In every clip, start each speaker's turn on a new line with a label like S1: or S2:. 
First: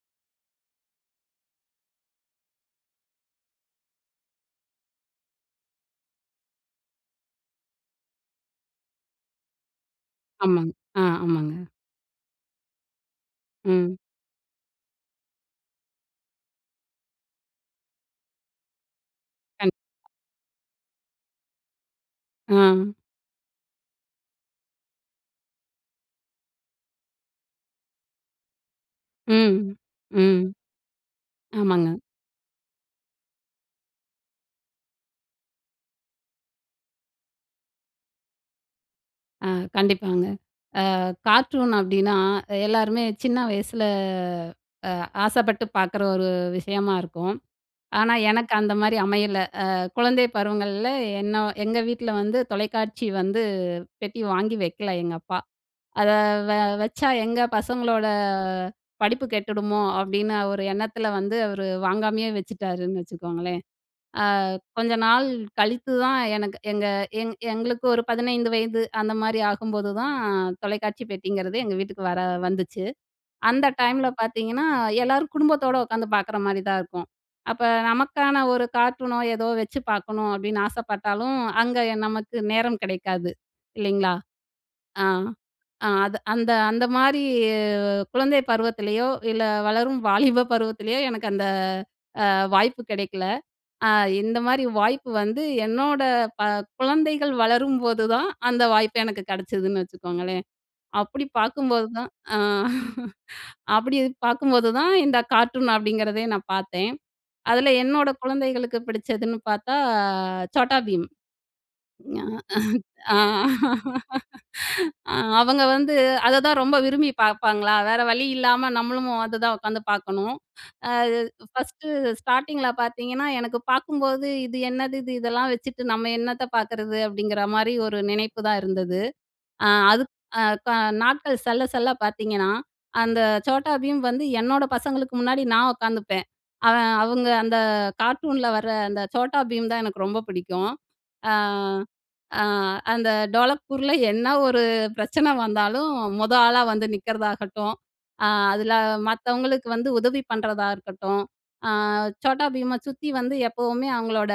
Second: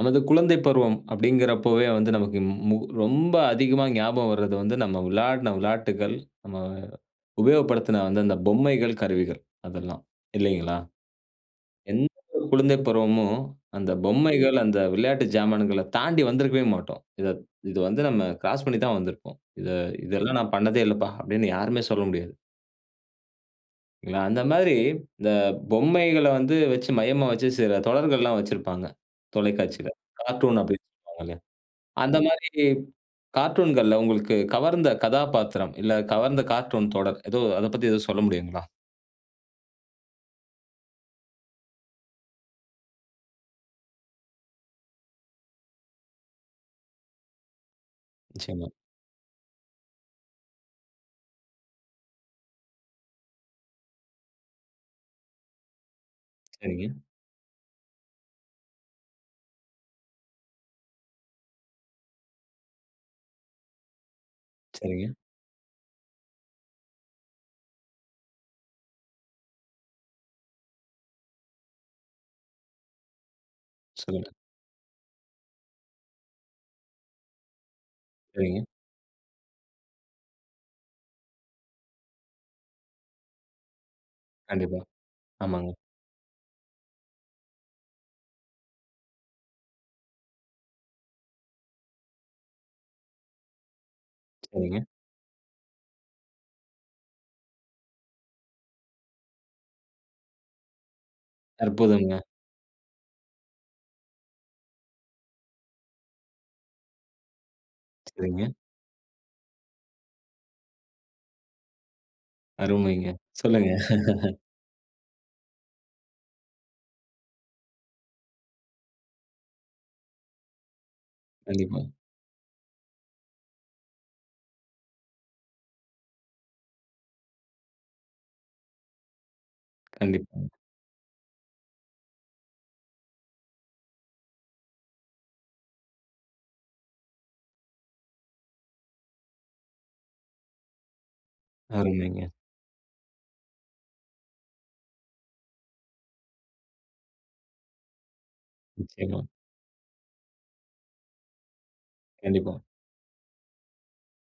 S1: நமது குழந்தை பருவம், அப்படிங்கறப்பவே வந்து நமக்கு மு மு ரொம்ப அதிகமா ஞாபகம் வர்றது வந்து, நம்ம விளையாடுன விளையாட்டுகள், நம்ம உபயோகப்படுத்தின அந்த அந்த பொம்மைகள், கருவிகள் அதெல்லாம்
S2: ஆமாங்,
S1: இல்லைங்களா?
S2: அ ஆமாங்க.
S1: எந்த ஒரு குழந்தை பருவமும் அந்த
S2: ம்.
S1: பொம்மைகள், அந்த விளையாட்டு ஜாமான்கள தாண்டி வந்திருக்கவே மாட்டோம். இத இது வந்து நம்ம கிராஸ் பண்ணிதான் வந்திருப்போம்.
S2: கண்
S1: "இத இதெல்லாம் நான் பண்ணதே இல்லப்பா" அப்படின்னு யாருமே சொல்ல முடியாது.
S2: ஆ.
S1: இதுல அந்த மாதிரி, இந்த பொம்மைகள வந்து வச்சு, மையமா வச்சு சில தொடர்கள்லாம் வச்சிருப்பாங்க
S2: ம்,
S1: தொலைக்காட்சியில.
S2: ம்,
S1: கார்ட்டூன் அப்படின்னு சொல்வாங்க.
S2: ஆமாங்க.
S1: அந்த மாரி கார்ட்டூன்கள்ல உங்களுக்கு கவர்ந்த கதாப்பாத்திரம், இல்ல கவர்ந்த கார்ட்டூன் தொடர் எதோ, அதப் பத்தி எதுவும் சொல்ல முடியுங்களா?
S2: அ கண்டிப்பாங்க. அ கார்ட்டூன் அப்படின்னா, எல்லாருமே சின்ன வயசுல அ ஆசைப்பட்டு பார்க்குற ஒரு விஷயமா இருக்கும். ஆனா, எனக்கு
S1: நிச்சயமா.
S2: அந்த மாரி அமையல. அ குழந்தை பருவங்கள்ல என்னோ எங்க வீட்ல வந்து தொலைக்காட்சி வந்து பெட்டி வாங்கி வைக்கல எங்கப்பா. அத வ
S1: சரிங்க.
S2: வச்சா, "எங்க பசங்களோட படிப்பு கெட்டுடுமோ?" அப்படின்னு அவரு எண்ணத்தில வந்து அவரு வாங்காமயே வச்சுட்டாருன்னு வச்சுக்கோங்களேன். அ கொஞ்ச
S1: சரிங்க.
S2: நாள் கழித்துதான் எனக்கு எங்க எங் எங்களுக்கு ஒரு 15 வயது அந்த மாரி ஆகும்போது தான், தொலைக்காட்சி பெட்டிங்கிறது எங்க வீட்டுக்கு வர வந்துச்சு. அந்த டைம்ல
S1: சொல்லுங்க.
S2: பார்த்தீங்கன்னா, எல்லாரும் குடும்பத்தோட உட்காந்து பார்க்குற மாரிதான் இருக்கும். அப்ப நமக்கான
S1: சரிங்க.
S2: ஒரு கார்ட்டூனோ, ஏதோ வச்சு பார்க்கணும் அப்படின்னு ஆசைப்பட்டாலும், அங்க எ நமக்கு நேரம் கிடைக்காது, இல்லைங்களா?
S1: கண்டிப்பா.
S2: அ.
S1: ஆமாங்க.
S2: அ அது அந்த அந்த மாரி குழந்தை பருவத்திலயோ, இல்ல வளரும் வாலிப பருவத்திலேயோ எனக்கு அந்த அ வாய்ப்பு கிடைக்கல. அ இந்த மாரி
S1: சரிங்க.
S2: வாய்ப்பு வந்து என்னோட ப குழந்தைகள் வளரும்போதுதான், அந்த வாய்ப்பு எனக்கு கிடைச்சதுன்னு வச்சுக்கோங்களேன். அப்படி பார்க்கும்போது தான்
S1: அற்புதங்க.
S2: அ அப்படி அது பார்க்கும்போது தான் இந்த கார்ட்டூன் அப்படிங்கிறதே நான் பார்த்தேன். அதுல என்னோட
S1: சரிங்க.
S2: குழந்தைகளுக்கு பிடிச்சதுன்னு பார்த்தா Chhota Bheem. ஞ
S1: அருமைங்க,
S2: அஹ் அ
S1: சொல்லுங்க.
S2: அ அவங்க வந்து அத தான் ரொம்ப விரும்பி பார்ப்பாங்களா, வேற வழி இல்லாம நம்மளும் அததான் உட்காந்து பார்க்கணும். அ
S1: கண்டிப்பா.
S2: ஃபர்ஸ்ட்டு ஸ்டார்ட்டிங்கில பார்த்தீங்கன்னா எனக்கு பார்க்கும்போது, "இது என்னது இது இதெல்லாம் வச்சுட்டு நம்ம என்னத்த பார்க்குறது?" அப்படிங்கிற மாரி ஒரு நினைப்புதான் இருந்தது. அ அதுக் அ
S1: கண்டிப்பாங்க.
S2: க நாட்கள் செல்ல செல்ல பார்த்தீங்கன்னா, அந்த Chhota Bheem வந்து என்னோட பசங்களுக்கு முன்னாடி, நான் உட்காந்துப்பேன்! அவன் அவுங்க அந்த கார்ட்டூன்ல வர அந்த Chhota Bheem தான் எனக்கு ரொம்ப பிடிக்கும். அ
S1: அருமைங்க.
S2: அ அந்த டோலக்பூர்ல என்ன ஒரு பிரச்சனை வந்தாலும், மொத ஆளா வந்து நிக்கறதாகட்டும், அ அதுல
S1: நிச்சயமா.
S2: மத்தவங்களுக்கு வந்து உதவி பண்ணுறதா இருக்கட்டும், அ Chhota
S1: கண்டிப்பா.
S2: Bheemஅ சுத்தி வந்து எப்பவுமே அவங்களோட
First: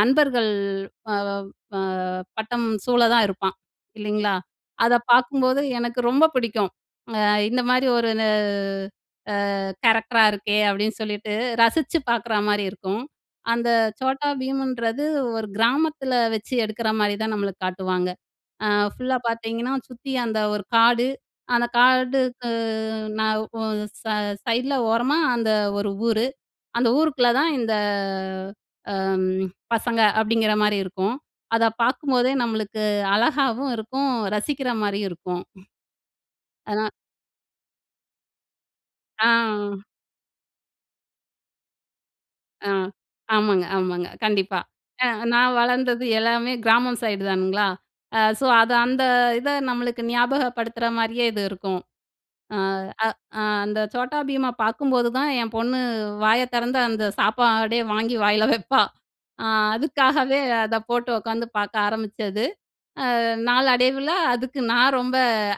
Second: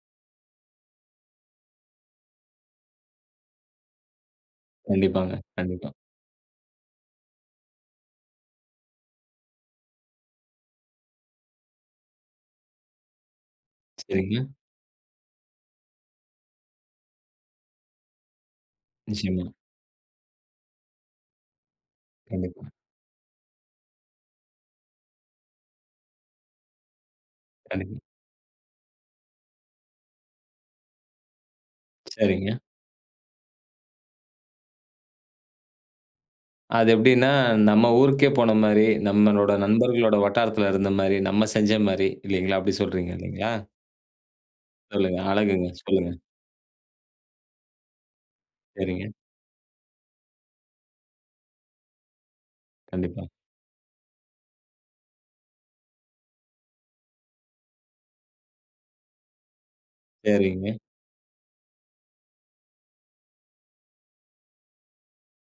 S2: நண்பர்கள் வவவ் வ வட்டம் சூழ தான் இருப்பான் இல்லைங்களா? அத
S1: கண்டிப்பாங்க,
S2: பார்க்கும்போது
S1: கண்டிப்பா.
S2: எனக்கு ரொம்ப பிடிக்கும். அ "இந்த மாரி ஒரு ந அ கேரக்டரா இருக்கே!" அப்படின்னு சொல்லிட்டு ரசிச்சு பார்க்குறா மாரி இருக்கும். அந்த Chhota
S1: சரிங்க.
S2: Bheemன்றது ஒரு கிராமத்துல வச்சு எடுக்குற மாரிதான் நம்மளுக்கு காட்டுவாங்க. அ ஃபுல்லா
S1: நிச்சயமா.
S2: பார்த்தீங்கன்னா, சுத்தி அந்த ஒரு காடு, அந்த காடுக்கு
S1: கண்டிப்பா.
S2: ந ஓ ச சைடுல ஓரமா அந்த ஒரு ஊரு. அந்த ஊருக்குள்ள தான் இந்த
S1: கண்டிப்பா.
S2: அம் பசங்க, அப்படிங்கிற மாரி இருக்கும். அத பார்க்கும்போதே
S1: சரிங்க.
S2: நம்மளுக்கு அழகாவும் இருக்கும், ரசிக்கிற மாரியும் இருக்கும். அ.
S1: அது
S2: அதான்.
S1: எப்படின்னா, நம்ம ஊருக்கே போன மாரி, நம்மளோட
S2: ஆ.
S1: நண்பர்களோட வட்டாரத்தில இருந்த மாரி, நம்ம செஞ்ச மாரி இல்லைங்களா!
S2: அ,
S1: அப்படி சொல்றீங்க, இல்லைங்களா?
S2: ஆமாங்க, ஆமாங்க, கண்டிப்பா. அ
S1: சொல்லுங்க.
S2: நான்
S1: அழகுங்க,
S2: வளர்ந்தது
S1: சொல்லுங்க.
S2: எல்லாமே கிராமம் சைடு தானுங்களா. அ சோ அது அந்த
S1: சரிங்க.
S2: இத நம்மளுக்கு ஞாபகப்படுத்துற மாரியே இது இருக்கும். அ அ
S1: கண்டிப்பா.
S2: அ அந்த Chhota Bheemஅ பார்க்கும்போது தான் என் பொண்ணு வாய திறந்து, அந்த சாப்பாடே வாங்கி வாயில வைப்பா. அ அதுக்காகவே அத
S1: சரிங்க.
S2: போட்டு உட்காந்து பார்க்க ஆரம்பிச்சது. அ நாளடைவுல அதுக்கு நான் ரொம்ப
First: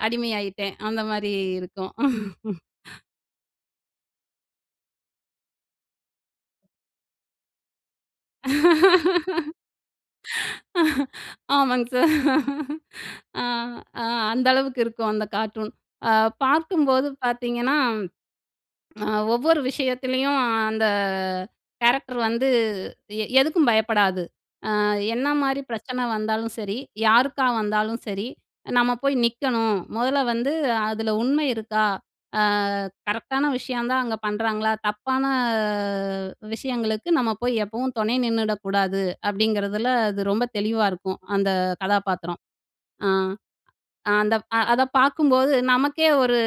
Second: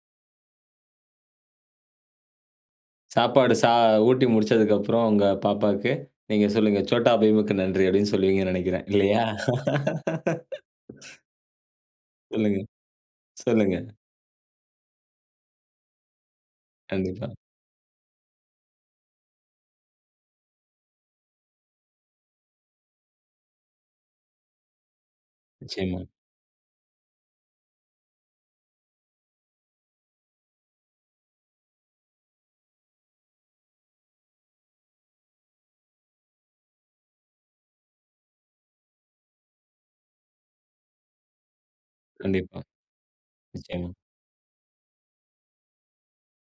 S2: அடிமையாயிட்டேன்! அந்த மாரி இருக்கும்.
S1: சாப்பாடு சா ஊட்டி முடிச்சதுக்கப்பறம் உங்க பாப்பாக்கு, நீங்க சொல்லுங்க, "Chotta Bheemக்கு நன்றி!" அப்படின்னு சொல்லுவீங்கன்னு நெனைக்கிறேன், இல்லையா?
S2: ஆமாங்க சார்.
S1: சொல்லுங்க,
S2: அ
S1: சொல்லுங்க.
S2: அ அந்த அளவுக்கு இருக்கும் அந்த கார்ட்டூன். அ பார்க்கும்போது
S1: கண்டிப்பா.
S2: பார்த்தீங்கன்னா, அ ஒவ்வொரு விஷயத்துலயும் அந்த கேரக்டர் வந்து, எ எதுக்கும் பயப்படாது. "அ என்ன மாரி
S1: நிச்சயமா.
S2: பிரச்சனை வந்தாலும் சரி, யாருக்கு வந்தாலும் சரி, நம்ம போய் நிக்கணும். முதல்ல வந்து அதில உண்மை இருக்கா? அ கரெக்ட்‌டான விஷயம் தான் அங்க பண்ணுறாங்களா? தப்பான விஷயங்களுக்கு நம்ம போய் எப்பவும் துணை நின்னுடக்கூடாது." அப்படிங்கிறதில அது ரொம்ப தெளிவா இருக்கும். அந்த கதாபாத்திரம்.
S1: கண்டிப்பா,
S2: அ
S1: நிச்சயமா.
S2: அந்த அ அத பார்க்கும்போது நமக்கே ஒரு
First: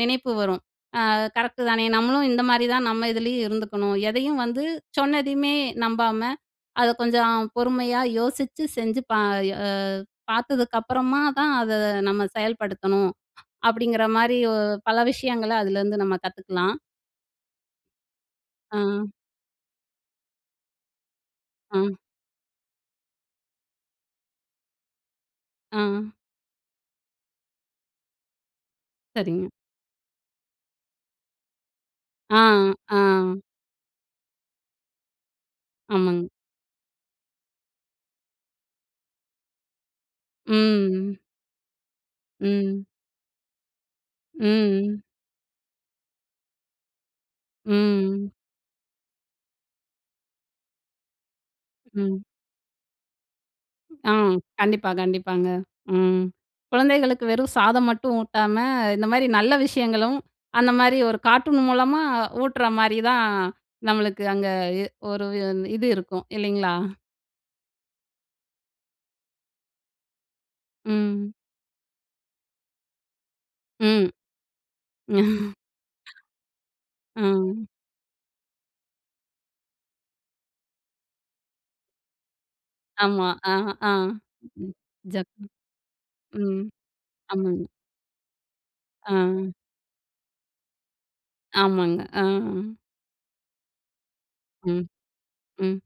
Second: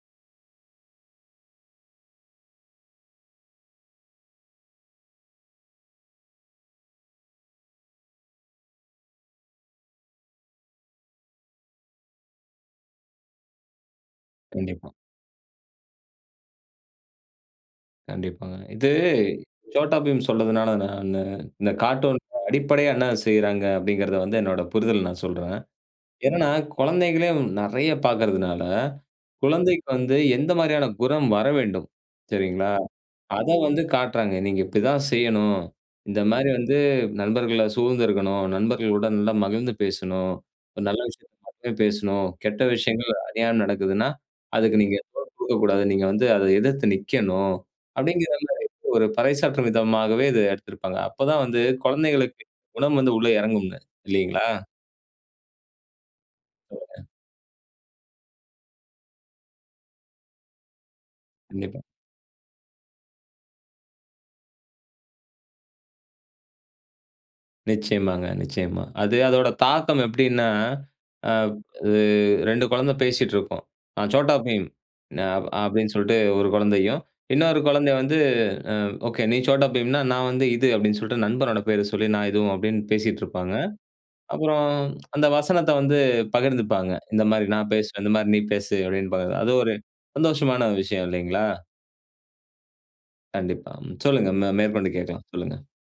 S2: நினைப்பு வரும், அ "கரெக்டுதானே நம்மளும் இந்த மாரி தான் நம்ம இதுலேயும் இருந்துக்கணும். எதையும் வந்து சொன்னதையுமே நம்பாம, அத கொஞ்சம் பொறுமையா யோசிச்சு செஞ்சு ப ஏவ் பார்த்ததுக்கு அப்புறமாதான் அத நம்ம செயல்படுத்தணும்." அப்படிங்கிற மாரி ஒ
S1: கண்டிப்பா.
S2: பல விஷயங்கள அதிலேருந்து நம்ம கத்துக்கலாம்.
S1: கண்டிப்பாங்க. இது
S2: ஆ.
S1: சோட்டா பீம் சொன்னதுனால நானு, "இந்த
S2: ஆ.
S1: கார்ட்டூன்க்கு அடிப்படையா என்ன செய்றாங்க?" அப்படிங்கறதை வந்து என்னோட புரிதல் நான் சொல்றேன்.
S2: ஆ.
S1: என்னனா குழந்தைகளே நெறைய பார்க்கறதுனால,
S2: சரிங்க.
S1: குழந்தைக்கு வந்து எந்த மாரியான குணம் வரவேண்டும்?
S2: ஆ,
S1: சரிங்களா,
S2: ஆ.
S1: அதை வந்து காட்டுறாங்க. "நீங்க இப்படி தான் செய்யணும். இந்த
S2: ஆமாங்க.
S1: மாரி வந்து நண்பர்களை சூழ்ந்துருக்கணும். நண்பர்களுடன் நல்லா மகிழ்ந்து பேசணும். ஒரு நல்ல
S2: ம்.
S1: விஷயத்தை மட்டும் பேசணும், கெட்ட
S2: ம்.
S1: விஷயங்கள் அறியாம நடக்குதுன்னா அதுக்கு நீங்க
S2: ம்.
S1: [unintelligible] குடுக்கக்கூடாது. நீங்க வந்து அதை எதிர்த்து நிக்கணும்."
S2: ம்.
S1: அப்படிங்கிறதுல இப்ப ஒரு பறைசாற்றும் விதமாகவே இது எடுத்திருப்பாங்க. அப்பதான் வந்து
S2: ம்.
S1: குழந்தைகளுக்கு குணம் வந்து உள்ள இறங்கும்ங்க.
S2: ஆ
S1: இல்லைங்களா?
S2: கண்டிப்பா, கண்டிப்பாங்க. ம்.
S1: சொல்லுங்க.
S2: குழந்தைகளுக்கு வெறும் சாதம் மட்டும் ஊட்டாம, இந்த மாரி நல்ல விஷயங்களும் அந்த மாரி ஒரு கார்ட்டூன்
S1: கண்டிப்பா.
S2: மூலமா ஊட்டுற மாரி தான் நம்மளுக்கு அங்க இ ஒரு இது இருக்கும் இல்லைங்களா?
S1: நிச்சயமாங்க, நிச்சயமா. அது அதோட தாக்கம் எப்படின்னா,
S2: ம்.
S1: அ இ 2 குழந்தை பேசிட்ருக்கும். "நா
S2: ம்
S1: Chhota Bheem நா" அப்படின்னு சொல்லிட்டு ஒரு குழந்தையும், இன்னொரு
S2: அ.
S1: குழந்தை வந்து "ம். ஓகே நீ Chhota Bheemனா நான் வந்து இது" அப்படின்னு சொல்லிட்டு நண்பனோட பேர சொல்லி நான் இதுவும் அப்படின்னு பேசிட்டு
S2: ஆமா. ஆ,
S1: இருப்பாங்க.
S2: ஆ.
S1: அப்பறம் அந்த
S2: [unintelligible]
S1: வசனத்தை வந்து
S2: ம்.
S1: பகிர்ந்துப்பாங்க. "இந்த மாரி
S2: ஆமாங்க.
S1: நான் பேசுறேன், இந்த மாரி நீ பேசு" அப்படின்னு ப
S2: ஆ.
S1: அது ஒரு சந்தோஷமான விஷயம், இல்லைங்களா?
S2: ஆமாங்க. அ.
S1: கண்டிப்பா. ம். சொல்லுங்க மே
S2: ம்.
S1: மேற்கொண்டு கேட்கலாம். சொல்லுங்க.
S2: ம்.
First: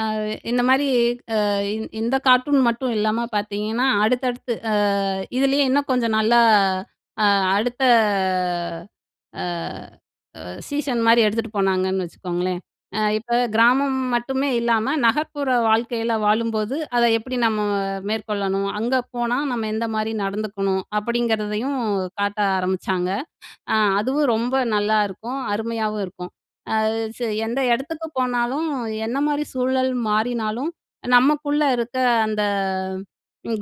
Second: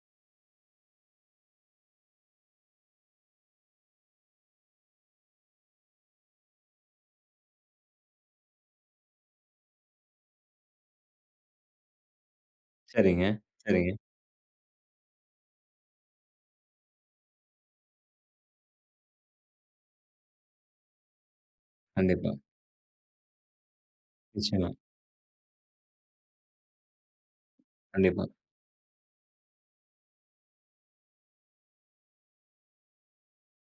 S2: அ இந்த மாரி அ இந் இந்த கார்ட்டூன் மட்டும் இல்லாம பார்த்தீங்கன்னா, அடுத்தடுத்து அ இதிலயே இன்னும் கொஞ்சம், நல்லா அ அடுத்த அ சீசன் மாரி எடுத்துட்டு போனாங்கன்னு வச்சுக்கோங்களேன். "அ
S1: சரிங்க.
S2: இப்ப
S1: சரிங்க.
S2: கிராமம் மட்டுமே இல்லாம, நகர்ப்புற வாழ்க்கையில வாழும்போது, அதை எப்படி நம்ம மேற்கொள்ளணும்? அங்க போனா நம்ம எந்த மாரி நடந்துக்கணும்?" அப்படிங்கிறதையும்
S1: கண்டிப்பா.
S2: காட்ட ஆரம்பிச்சாங்க. அ அதுவும் ரொம்ப
S1: நிச்சயமா.
S2: நல்லாருக்கும். அருமையாவும் இருக்கும். அ ச "எந்த இடத்துக்கு
S1: கண்டிப்பா.
S2: போனாலும் என்ன மாரி சூழல் மாறினாலும், நம்மக்குள்ள இருக்க அந்த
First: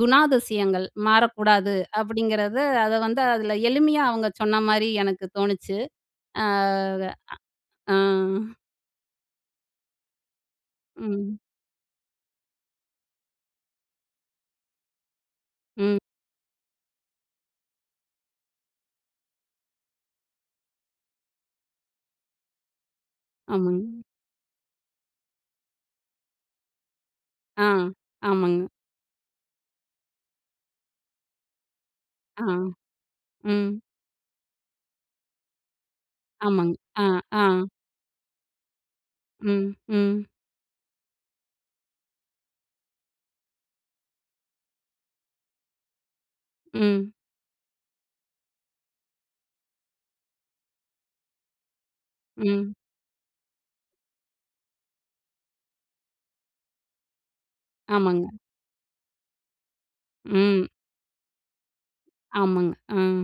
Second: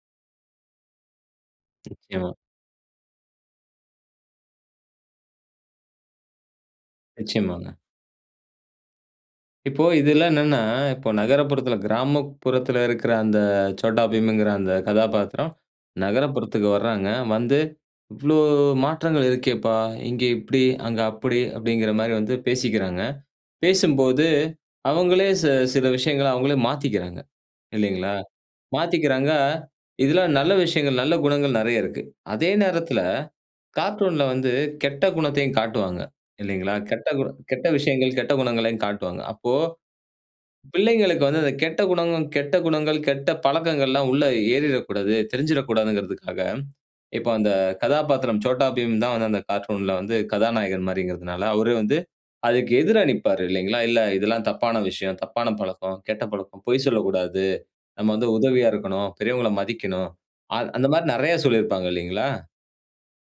S2: குணாதிசயங்கள் மாறக்கூடாது"
S1: நிச்சயமா.
S2: அப்படிங்கிறத அதை வந்து அதில எளிமையா, அவங்க சொன்ன மாரி எனக்கு தோணுச்சு. அ க.
S1: நிச்சயமாங்க.
S2: அ.
S1: இப்போ இதுல்லாம் என்னென்னா இப்ப
S2: ம்.
S1: நகரப்புறத்தில கிராமப்புறத்தில இருக்கிற அந்த Chhota Bheem ங்கிற அந்த கதாபாத்திரம்
S2: ம்.
S1: நகரப்புறத்துக்கு வர்றாங்க. வந்து, "இவ்வளோ மாற்றங்கள் இருக்கேப்பா, இங்கே இப்படி அங்க அப்படி" அப்படிங்கிற மாரி வந்து பேசிக்கிறாங்க.
S2: ஆமாங்க.
S1: பேசும்போது அவங்களே சி சில விஷயங்களை அவங்களே மாத்திக்கிறாங்க.
S2: ஆ.
S1: இல்லைங்களா?
S2: ஆமாங்க.
S1: மாத்திக்கிறாங்க, இதில நல்ல விஷயங்கள் நல்ல குணங்கள் நெறைய இருக்கு.
S2: ஆ.
S1: அதே நேரத்தில
S2: ம்.
S1: கார்ட்டூன்‌ல வந்து கெட்ட குணத்தையும் காட்டுவாங்க.
S2: ஆமாங்க.
S1: இல்லைங்களா?
S2: ஆ,
S1: கெட்டகு
S2: ஆ.
S1: கெட்ட விஷயங்கள் கெட்ட குணங்களையும் காட்டுவாங்க. அப்போ,
S2: ம். ம்.
S1: பிள்ளைகளுக்கு வந்து அந்த கெட்ட குணங்களும், கெட்ட குணங்கள் கெட்ட பழக்கங்கள்லாம் உள்ள ஏறிறக்கூடாது, தெரிஞ்சிறக்கூடாதுங்கறதக்காக
S2: ம்.
S1: இப்ப அந்த கதாபாத்திரம் Chhota Bheem தான் வந்து அந்த கார்ட்டூன்‌ல வந்து கதாநாயகன் மாரிங்கறதனால, அவரு வந்து அதுக்கு
S2: ம்.
S1: எதிரா நிப்பாரு, இல்லைங்களா? "இல்லை இதெல்லாம் தப்பான விஷயம், தப்பான பழக்கம், கெட்ட பழக்கம். பொய் சொல்லக்கூடாது. நம்ம
S2: ஆமாங்க.
S1: வந்து உதவியா இருக்கணும். பெரியவங்கள மதிக்கணும்." அ
S2: ம்.
S1: அந்த மாரி நெறைய சொல்லியிருப்பாங்க, இல்லைங்களா?
S2: ஆமாங்க. ம்.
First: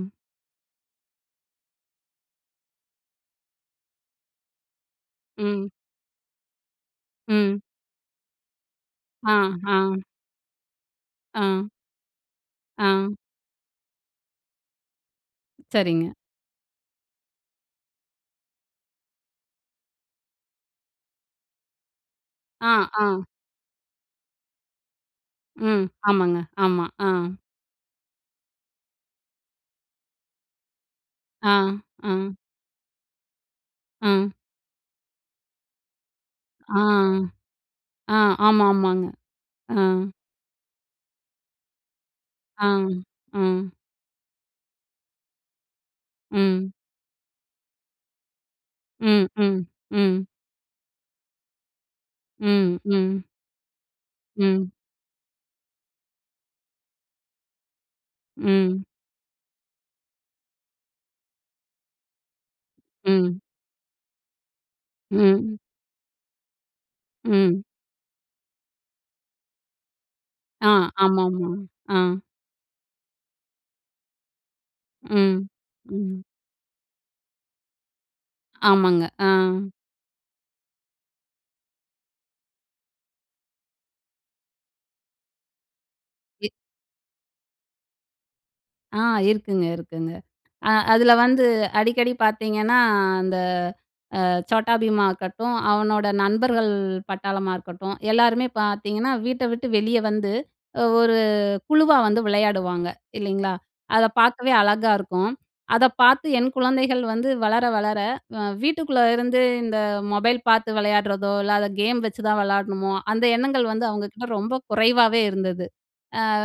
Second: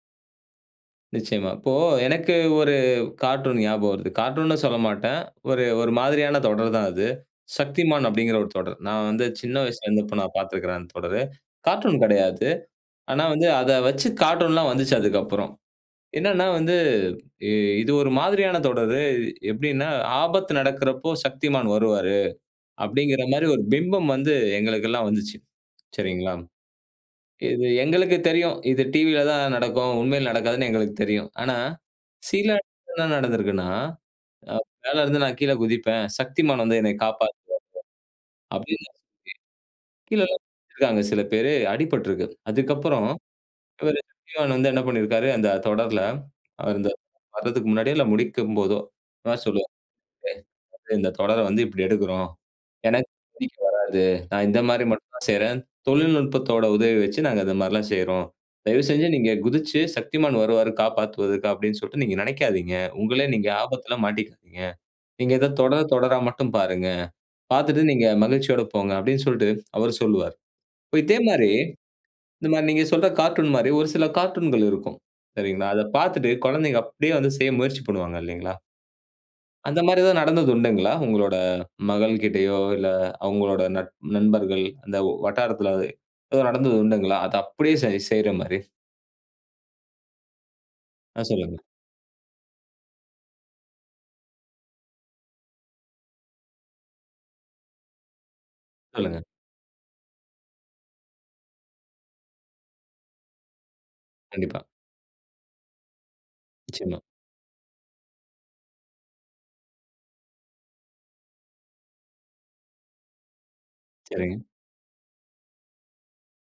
S1: நிச்சயமா. இப்போ எனக்கு ஒரு கார்ட்டூன் ஞாபகம் வருது. கார்ட்டூன்னு சொல்ல மாட்டேன், ஒரு
S2: ம்.
S1: ஒரு மாதிரியான தொடர் தான் அது.
S2: ம்.
S1: Shaktimaan அப்படிங்கிற ஒரு தொடர். நான் வந்து சின்ன வயசுல
S2: ஆஹா.
S1: இருந்தபோ நான் பார்த்துருக்கிறேன் அந்த தொடரு.
S2: ஆ.
S1: கார்ட்டூன் கெடையாது.
S2: ஆ.
S1: ஆனா வந்து அத வச்சு கார்ட்டூன்லாம் வந்துச்சு அதுக்கப்பறம்.
S2: சரிங்க.
S1: என்னனா வந்து இ இது ஒரு மாதிரியான தொடரு. எப்பிடினா "ஆபத்து நடக்குறப்போ Shaktimaan வருவாரு"
S2: ஆ. ஆ.
S1: அப்படிங்கற மாரி ஒரு பிம்பம் வந்து எங்களுக்கெல்லாம் வந்துச்சு.
S2: ம்.
S1: சரிங்களா?
S2: ஆமாங்க, ஆமா. ஆ.
S1: இது எங்களுக்கு தெரியும், இது டிவில தான் நடக்கும். உண்மையிலே நடக்காதுன்னு எங்களுக்கு தெரியும்.
S2: ஆ.
S1: ஆனா,
S2: அ.
S1: சில [unintelligible] நடந்திருக்குன்னா,
S2: அ.
S1: "அ மேல இருந்து நான் கீழே குதிப்பேன், Shaktimaan வந்து
S2: ஆ.
S1: என்னைய காப்பாத்துவாரு."
S2: ஆ.
S1: அப்படின்னு சொல்லி,
S2: ஆமாமாங்க. அ.
S1: கீழல்லாம் குதிச்சுருக்காங்க சில பேரு அடிபட்ருக்கு.
S2: ஆ.
S1: அதுக்கப்பறம் [unintelligible]
S2: ம்.
S1: இவரு Shaktimaan வந்து என்ன பண்ணிருக்காரு, அந்த தொடருல
S2: ம்.
S1: அந்த [unintelligible] வரதுக்கு முன்னாடியோ இல்ல முடிக்கும் போதோ,
S2: ம். ம். ம்.
S1: [unintelligible] "இந்த தொடர வந்து இப்படி எடுக்குறோம்,
S2: ம்.
S1: ஏன்னா
S2: ம்.
S1: [unintelligible] வராது. நான் இந்த
S2: ம்.
S1: மாரி மட்டும்தான் செய்றேன். தொழில்நுட்பத்தோட உதவி வச்சு நாங்க இந்த மாரில்லாம் செய்றோம்.
S2: ம்.
S1: தயவுசெஞ்சு நீங்க குதிச்சு, 'Shaktimaan வருவாரு காப்பாத்துவதற்கு' அப்படின்னு சொல்லிட்டு நீங்க நெனைக்காதீங்க. உங்களை
S2: ம்.
S1: நீங்க ஆபத்துல மாட்டிக்குவீங்க. நீங்க இத
S2: ம்.
S1: தொடர, தொடரா மட்டும் பாருங்க.
S2: ம்.
S1: பார்த்துட்டு நீங்க மகிழ்ச்சியோட போங்க." அப்படின்னு சொல்லிட்டு அவரு சொல்லுவாரு.
S2: ஆ.
S1: இப்ப இதே
S2: ஆமாமா.
S1: மாரி
S2: ஆ.
S1: இந்த மாரி நீங்க சொல்ற கார்ட்டூன் மாரி ஒரு சில கார்ட்டூன்கள் இருக்கும்.
S2: ம்.
S1: சரிங்களா? அத
S2: ம்.
S1: பார்த்துட்டு, குழந்தைங்க அப்படியே வந்து செய்ய முயற்சி பண்ணுவாங்க, இல்லீங்களா?
S2: ஆமாங்க. ஆ.
S1: அந்த மாரி ஏதாவது நடந்தது உண்டுங்களா? உங்களோட மகள்கிட்டயோ, இல்ல அவுங்களோட நட் நண்பர்கள் அந்த ஓ வட்டாரத்தில
S2: எ
S1: எதாவது நடந்தது உண்டுங்களா? அத அப்படியே செய் செய்ற மாரி.
S2: ஆ! இருக்குங்க, இருக்குங்க. அ அதில
S1: அ.
S2: வந்து
S1: சொல்லுங்க.
S2: அடிக்கடி பார்த்தீங்கன்னா, அந்த அ Chhota Bheem ஆகட்டும், அவனோட நண்பர்கள் பட்டாளமா இருக்கட்டும், எல்லாருமே பார்த்தீங்கன்னா
S1: சொல்லுங்க.
S2: வீட்ட விட்டு வெளிய வந்து ஒரு குழுவா வந்து விளையாடுவாங்க, இல்லைங்களா? அத பார்க்கவே
S1: கண்டிப்பா.
S2: அழகா இருக்கும். அத பார்த்து என்
S1: நிச்சயமா.
S2: குழந்தைகள் வந்து வளர வளர வ வீட்டுக்குள்ள இருந்து இந்த மொபைல் பாத்து விளையாடுறதோ, இல்ல அத கேம் வச்சு தான் விளையாடணுமோ, அந்த எண்ணங்கள் வந்து அவங்க கிட்ட
S1: சரிங்க.
S2: ரொம்ப குறைவாவே இருந்தது.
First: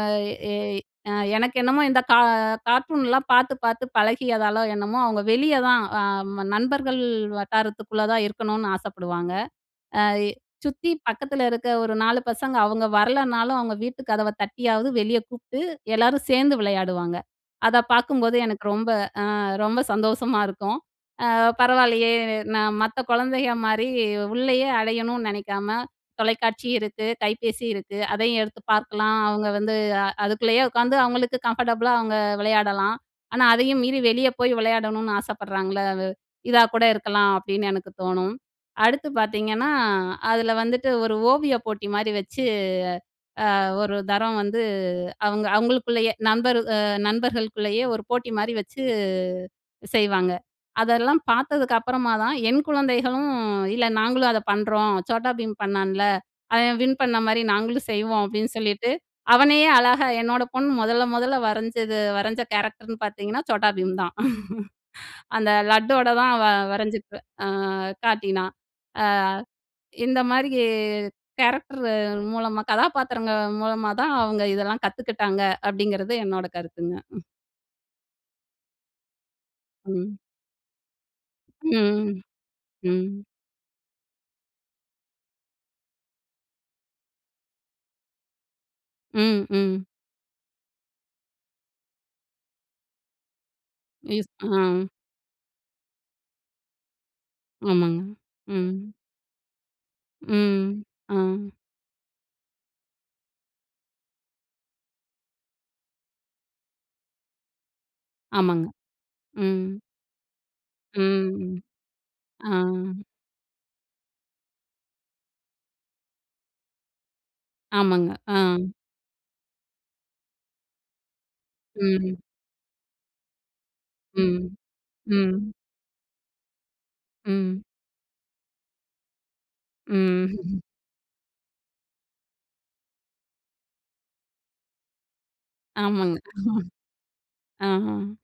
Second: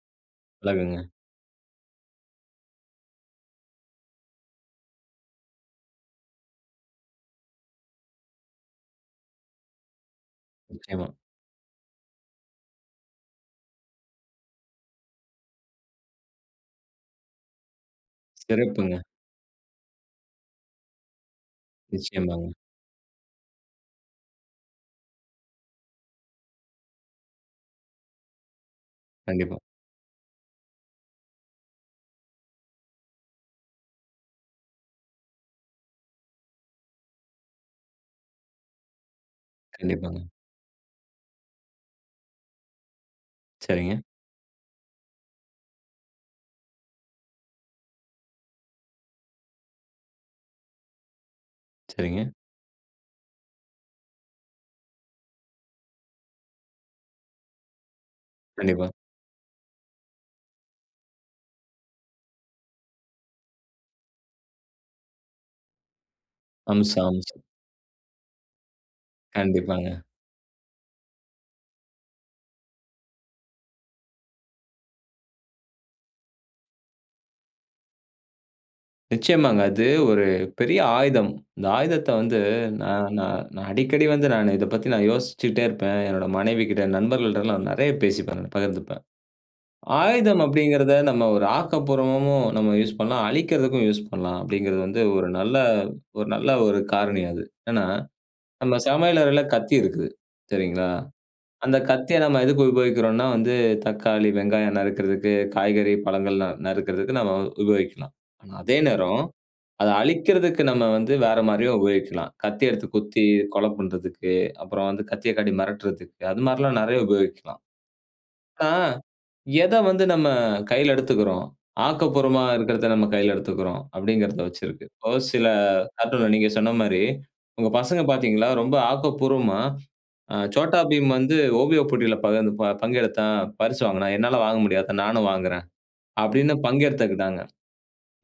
S2: அ எ
S1: அழகுங்க.
S2: அ எனக்கு என்னமோ இந்த கா கார்ட்டூன்லாம் பார்த்து பார்த்து பழகியதாலோ என்னமோ அவங்க வெளிய தான் அம் நண்பர்கள் வட்டாரத்துக்குள்ள தான் இருக்கணும்னு ஆசப்படுவாங்க. அ எ சுத்தி
S1: நிச்சயமா.
S2: பக்கத்துல இருக்க ஒரு 4 பசங்க அவுங்க வரலனாலும், அவுங்க வீட்டு கதவ தட்டியாவது வெளிய கூப்பிட்டு, எல்லாரும் சேர்ந்து விளையாடுவாங்க. அத பார்க்கும்போது எனக்கு ரொம்ப
S1: சிறப்புங்க.
S2: அ ரொம்ப சந்தோஷமா இருக்கும். "அ பரவால்லையே!
S1: நிச்சயமாங்க.
S2: நான் மத்த குழந்தைகள் மாரி உள்ளயே அடையணும்னு நினைக்காம, தொலைக்காட்சி இருக்கு, கைப்பேசி இருக்கு, அதையும் எடுத்து பார்க்கலாம். அவுங்க
S1: கண்டிப்பா.
S2: வந்து அ அதுக்குள்ளயே உட்காந்து அவுங்களுக்கு கம்ஃபர்டபுளா அவுங்க விளையாடலாம். ஆனா, அதயும் மீறி வெளிய போய் விளையாடணும்னு ஆசப்படுறாங்கல்ல அது, இதா கூட இருக்கலாம்." அப்படின்னு எனக்கு தோணும். அடுத்து பார்த்தீங்கன்னா
S1: கண்டிப்பாங்க.
S2: அதுல வந்துட்டு ஒரு ஓவிய போட்டி மாரி வச்சு, அ ஒரு
S1: சரிங்க.
S2: தரம் வந்து அவுங்க அவுங்களுக்குள்ளயே நண்பர் அ நண்பர்களுக்குள்ளயே ஒரு போட்டி மாரி வச்சு செய்வாங்க. அதெல்லாம் பார்த்ததுக்கு அப்பறமா
S1: சரிங்க.
S2: தான், என் குழந்தைகளும் இல்ல,"நாங்களும் அத பண்றோம். Chhota Bheem பண்ணான்ல அவன் வின் பண்ண மாரி நாங்களும் செய்வோம்." அப்படின்னு
S1: கண்டிப்பா.
S2: சொல்லிட்டு, அவனயே அழகா என்னோட பொண்ணு முதல்ல, முதல்ல வரஞ்சது வரைஞ்ச கேரக்டர்ன்னு பார்த்தீங்கன்னா Chhota Bheem தான். அந்த லட்டோட தான் அவ
S1: அம்ச
S2: வரஞ்சுக்
S1: அம்சம்.
S2: அ காட்டினா. அ
S1: கண்டிப்பாங்க.
S2: இந்த மாரி இ கேரக்டர் மூலமா, கதாபாத்திரங்க மூலமா தான் அவுங்க இதெல்லாம் கத்துக்கிட்டாங்க அப்படிங்கிறது என்னோட கருத்துங்க. ம்.
S1: நிச்சயமாங்க. அது
S2: ம்.
S1: ஒரு பெரிய ஆயுதம். இந்த ஆயுதத்தை
S2: ம்,
S1: வந்து நா
S2: ம்.
S1: நா நான் அடிக்கடி வந்து நானு இதை பத்தி நான் யோசிச்சுட்டே இருப்பேன். என்னோட மனைவி கிட்ட, நண்பர்கள்டெல்லாம் நெறையா பேசிப்பேன் நான் பகிர்ந்துப்பேன்.
S2: ம், ம்.
S1: ஆயுதம் அப்படிங்கிறத நம்ம ஒரு ஆக்கப்பூர்வமாகவும் நம்ம யூஸ் பண்ணலாம். அழிக்கறதுக்கும் யூஸ்
S2: யூஸ்
S1: பண்ணலாம்.
S2: அ.
S1: அப்படிங்கிறது வந்து ஒரு நல்ல ஒரு நல்ல ஒரு காரணி அது. ஏன்னா
S2: ஆமாங்க.
S1: நம்ம
S2: ம்.
S1: சமையல் அறையில கத்தி இருக்குது,
S2: ம்.
S1: சரிங்களா!
S2: ஆ.
S1: அந்தக் கத்திய நம்ம எதுக்கு உபயோகிக்கிறோம்னா வந்து தக்காளி, வெங்காயம் நறுக்கறதுக்கு காய்கறி, பழங்களா நறுக்கறதுக்கு நம்ம உபயோகிக்கலாம்.
S2: ஆமாங்க.
S1: அதே நேரம்,
S2: ம்.
S1: அதை அழிக்கிறதுக்கு நம்ம வந்து வேற
S2: ம்.
S1: மாரியும் உபயோகிக்கலாம்.
S2: ஆ.
S1: கத்தி எடுத்து குத்தி, கொலை பண்றதுக்கு, அப்புறம் வந்து கத்தியை காட்டி மிரட்டுதற்கு, அது மாரில்லாம் நெறையா உபயோகிக்கலாம்.
S2: ஆமாங்க. ஆ.
S1: அ எதை வந்து நம்ம கையில எடுத்துக்கிறோ?
S2: [unintelligible]
S1: ஆக்கப்பூர்வமா இருக்கிறத நம்ம கையில எடுத்துக்கிறோம், அப்படிங்கிறத
S2: ம்,
S1: வச்சு இருக்கு. ஒரு சில
S2: ம்.
S1: கார்ட்டூன்ல நீங்க சொன்ன மாரி
S2: ம்.
S1: உங்க பசங்க பாத்தீங்களா ரொம்ப ஆக்கப்பூர்வமா,
S2: ம்.
S1: அ "சோட்டா பீம் வந்து ஓவிய போட்டியில பகிர்ந் ப பங்கெடுத்தான், பரிசு வாங்குனான். என்னால வாங்க முடியாதா? நானும் வாங்குறேன்"
S2: ஆமாங்க.
S1: அப்படீன்னு பங்கெடுத்துக்கிட்டாங்க.
S2: அ.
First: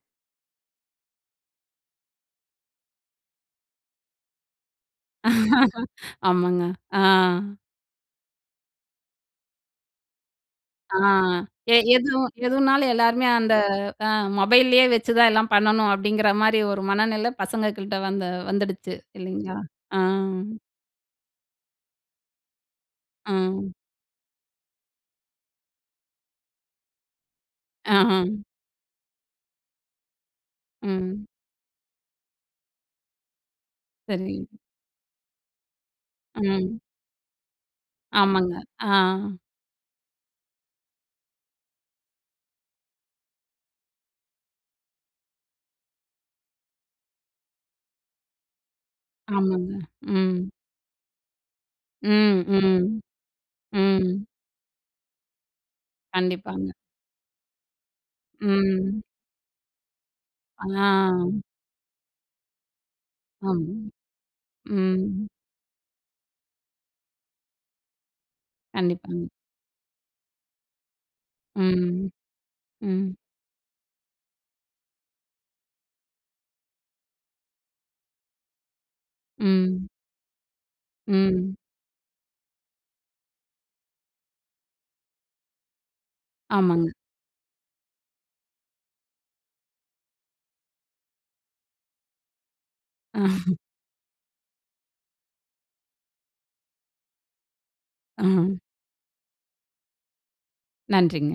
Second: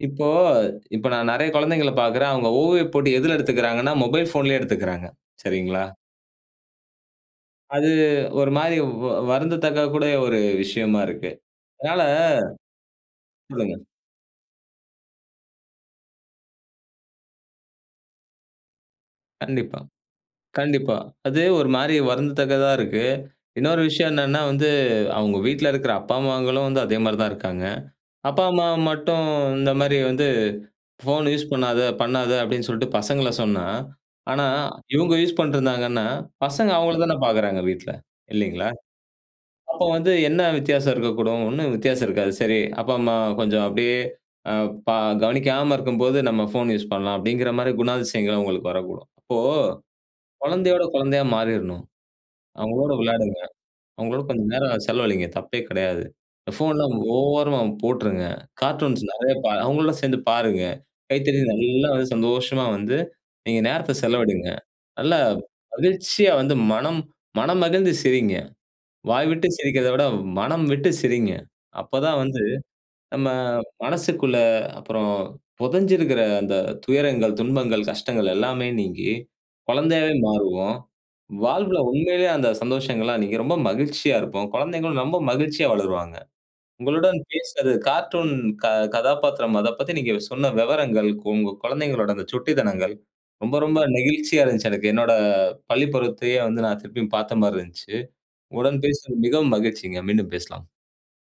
S1: இப்போ இப்ப நான் நெறையா குழந்தைங்கள பாக்குறேன். அவுங்க ஓவியப் போட்டி எதுல எடுத்துக்கிறாங்கன்னா, மொபைல் ஃபோன்லயே எடுத்துக்கிறாங்க, சரிங்களா?
S2: ஆமாங்க. அ.
S1: அது ஒரு மாதிரி வ வ வருந்தத்தக்கக்கூடிய ஒரு
S2: அ
S1: விஷயமா இருக்கு.
S2: எ
S1: அதனால
S2: எதுவும் எதுவுனாலும் எல்லாருமே அந்த
S1: சொல்லுங்க.
S2: அ மொபைல்லயே வச்சு தான் எல்லாம் பண்ணணும், அப்படிங்கிற மாரி ஒரு மனநிலை பசங்க கிட்ட வந்து வந்துடுச்சு. இல்லைங்களா?
S1: கண்டிப்பா.
S2: அ.
S1: கண்டிப்பா. அது ஒரு மாரி வருந்தத்தக்கதா இருக்கு.
S2: அ.
S1: இன்னொரு விஷயம் என்னன்னா வந்து அவுங்க வீட்ல இருக்கிற அப்பா, அம்மாங்களும் வந்து அதே மாரி தான் இருக்காங்க.
S2: அஹ்ம்.
S1: அப்பா, அம்மா மட்டும் இந்த மாதிரி வந்து
S2: ம்.
S1: ஃபோன் யூஸ் பண்ணாத, பண்ணாத அப்படீன்னு சொல்லிட்டு பசங்கள சொன்னா, ஆனா
S2: சரி.
S1: இவுங்க யூஸ் பண்ணிட்டுருந்தாங்கன்னா பசங்க
S2: ம்.
S1: அவுங்கள தான பாக்குறாங்க வீட்ல,
S2: ஆமாங்க.
S1: இல்லைங்களா?
S2: ஆ.
S1: அப்போ வந்து என்ன வித்தியாசம் இருக்கக்கூடும்? ஒண்ணும் வித்தியாசம் இருக்காது. சரி! அப்பா, அம்மா கொஞ்சம் அப்படியே அ ப கவனிக்காம இருக்கும்போது, நம்ம ஃபோன் யூஸ் பண்ணலாம் அப்படிங்கிற மாரி குணாதிசயங்கள் அவுங்களுக்கு வரக்கூடும். இப்போ
S2: ஆமாங்க. ம்.
S1: குழந்தையோட, குழந்தையா மாறிடணும்.
S2: ம்,
S1: அவுங்களோட
S2: ம்,
S1: விளையாடுங்க, அவுங்களோட
S2: ம்.
S1: கொஞ்சம் நேரம் செலவழிங்க தப்பே கிடையாது.
S2: கண்டிப்பாங்க.
S1: ஃபோன்லாம் ஓரமா போட்டுருங்க. கார்ட்டூன்ஸ்
S2: ம்.
S1: நெறையா பா அவுங்களோட சேர்ந்து பாருங்க.
S2: ஆ.
S1: கைத்தட்டி நல்லா வந்து சந்தோஷமா வந்து நீங்க
S2: ஆமாங்
S1: நேரத்தை செலவழிங்க.
S2: ம்.
S1: நல்லா மகிழ்ச்சியா வந்து மனம், மனம் மகிழ்ந்து சிரிங்க. வாய்
S2: கண்டிப்பாங்க.
S1: விட்டு சிரிக்கிறதை விட மனம் விட்டு சிரிங்க. அப்ப
S2: ம்,
S1: தான் வந்து
S2: ம்.
S1: நம்ம மனசுக்குள்ள அப்புறம் புதைஞ்சிருக்கிற அந்த துயரங்கள், துன்பங்கள், கஷ்டங்கள் எல்லாமே நீங்கி
S2: ம்.
S1: குழந்தையாவே மாறுவோம்.
S2: ம்.
S1: வாழ்வில உண்மைலயே அந்த சந்தோஷங்கள்லா இன்னைக்கி ரொம்ப மகிழ்ச்சியா இருப்போம். குழந்தைகளும் ரொம்ப மகிழ்ச்சியா வளருவாங்க.
S2: ஆமாங்க.
S1: உங்களுடன் பேசியது, கார்ட்டூன் க கதாபாத்திரம் அதைப் பத்தி நீங்க சொன்ன விவரங்கள், உ உங்க குழந்தைகளோட அந்த சுட்டித்தனங்கள், ரொம்ப, ரொம்ப நெகிழ்ச்சியா இருந்துச்சு. எனக்கு, என்னோட பள்ளிப்பருவத்தையே வந்து நான் திருப்பியும் பார்த்த மாரி இருந்துச்சு.
S2: அ.
S1: உங்களுடன் பேசியதில் மிகவும் மகிழ்ச்சிங்க. மீண்டும் பேசலாம்.
S2: நன்றிங்க.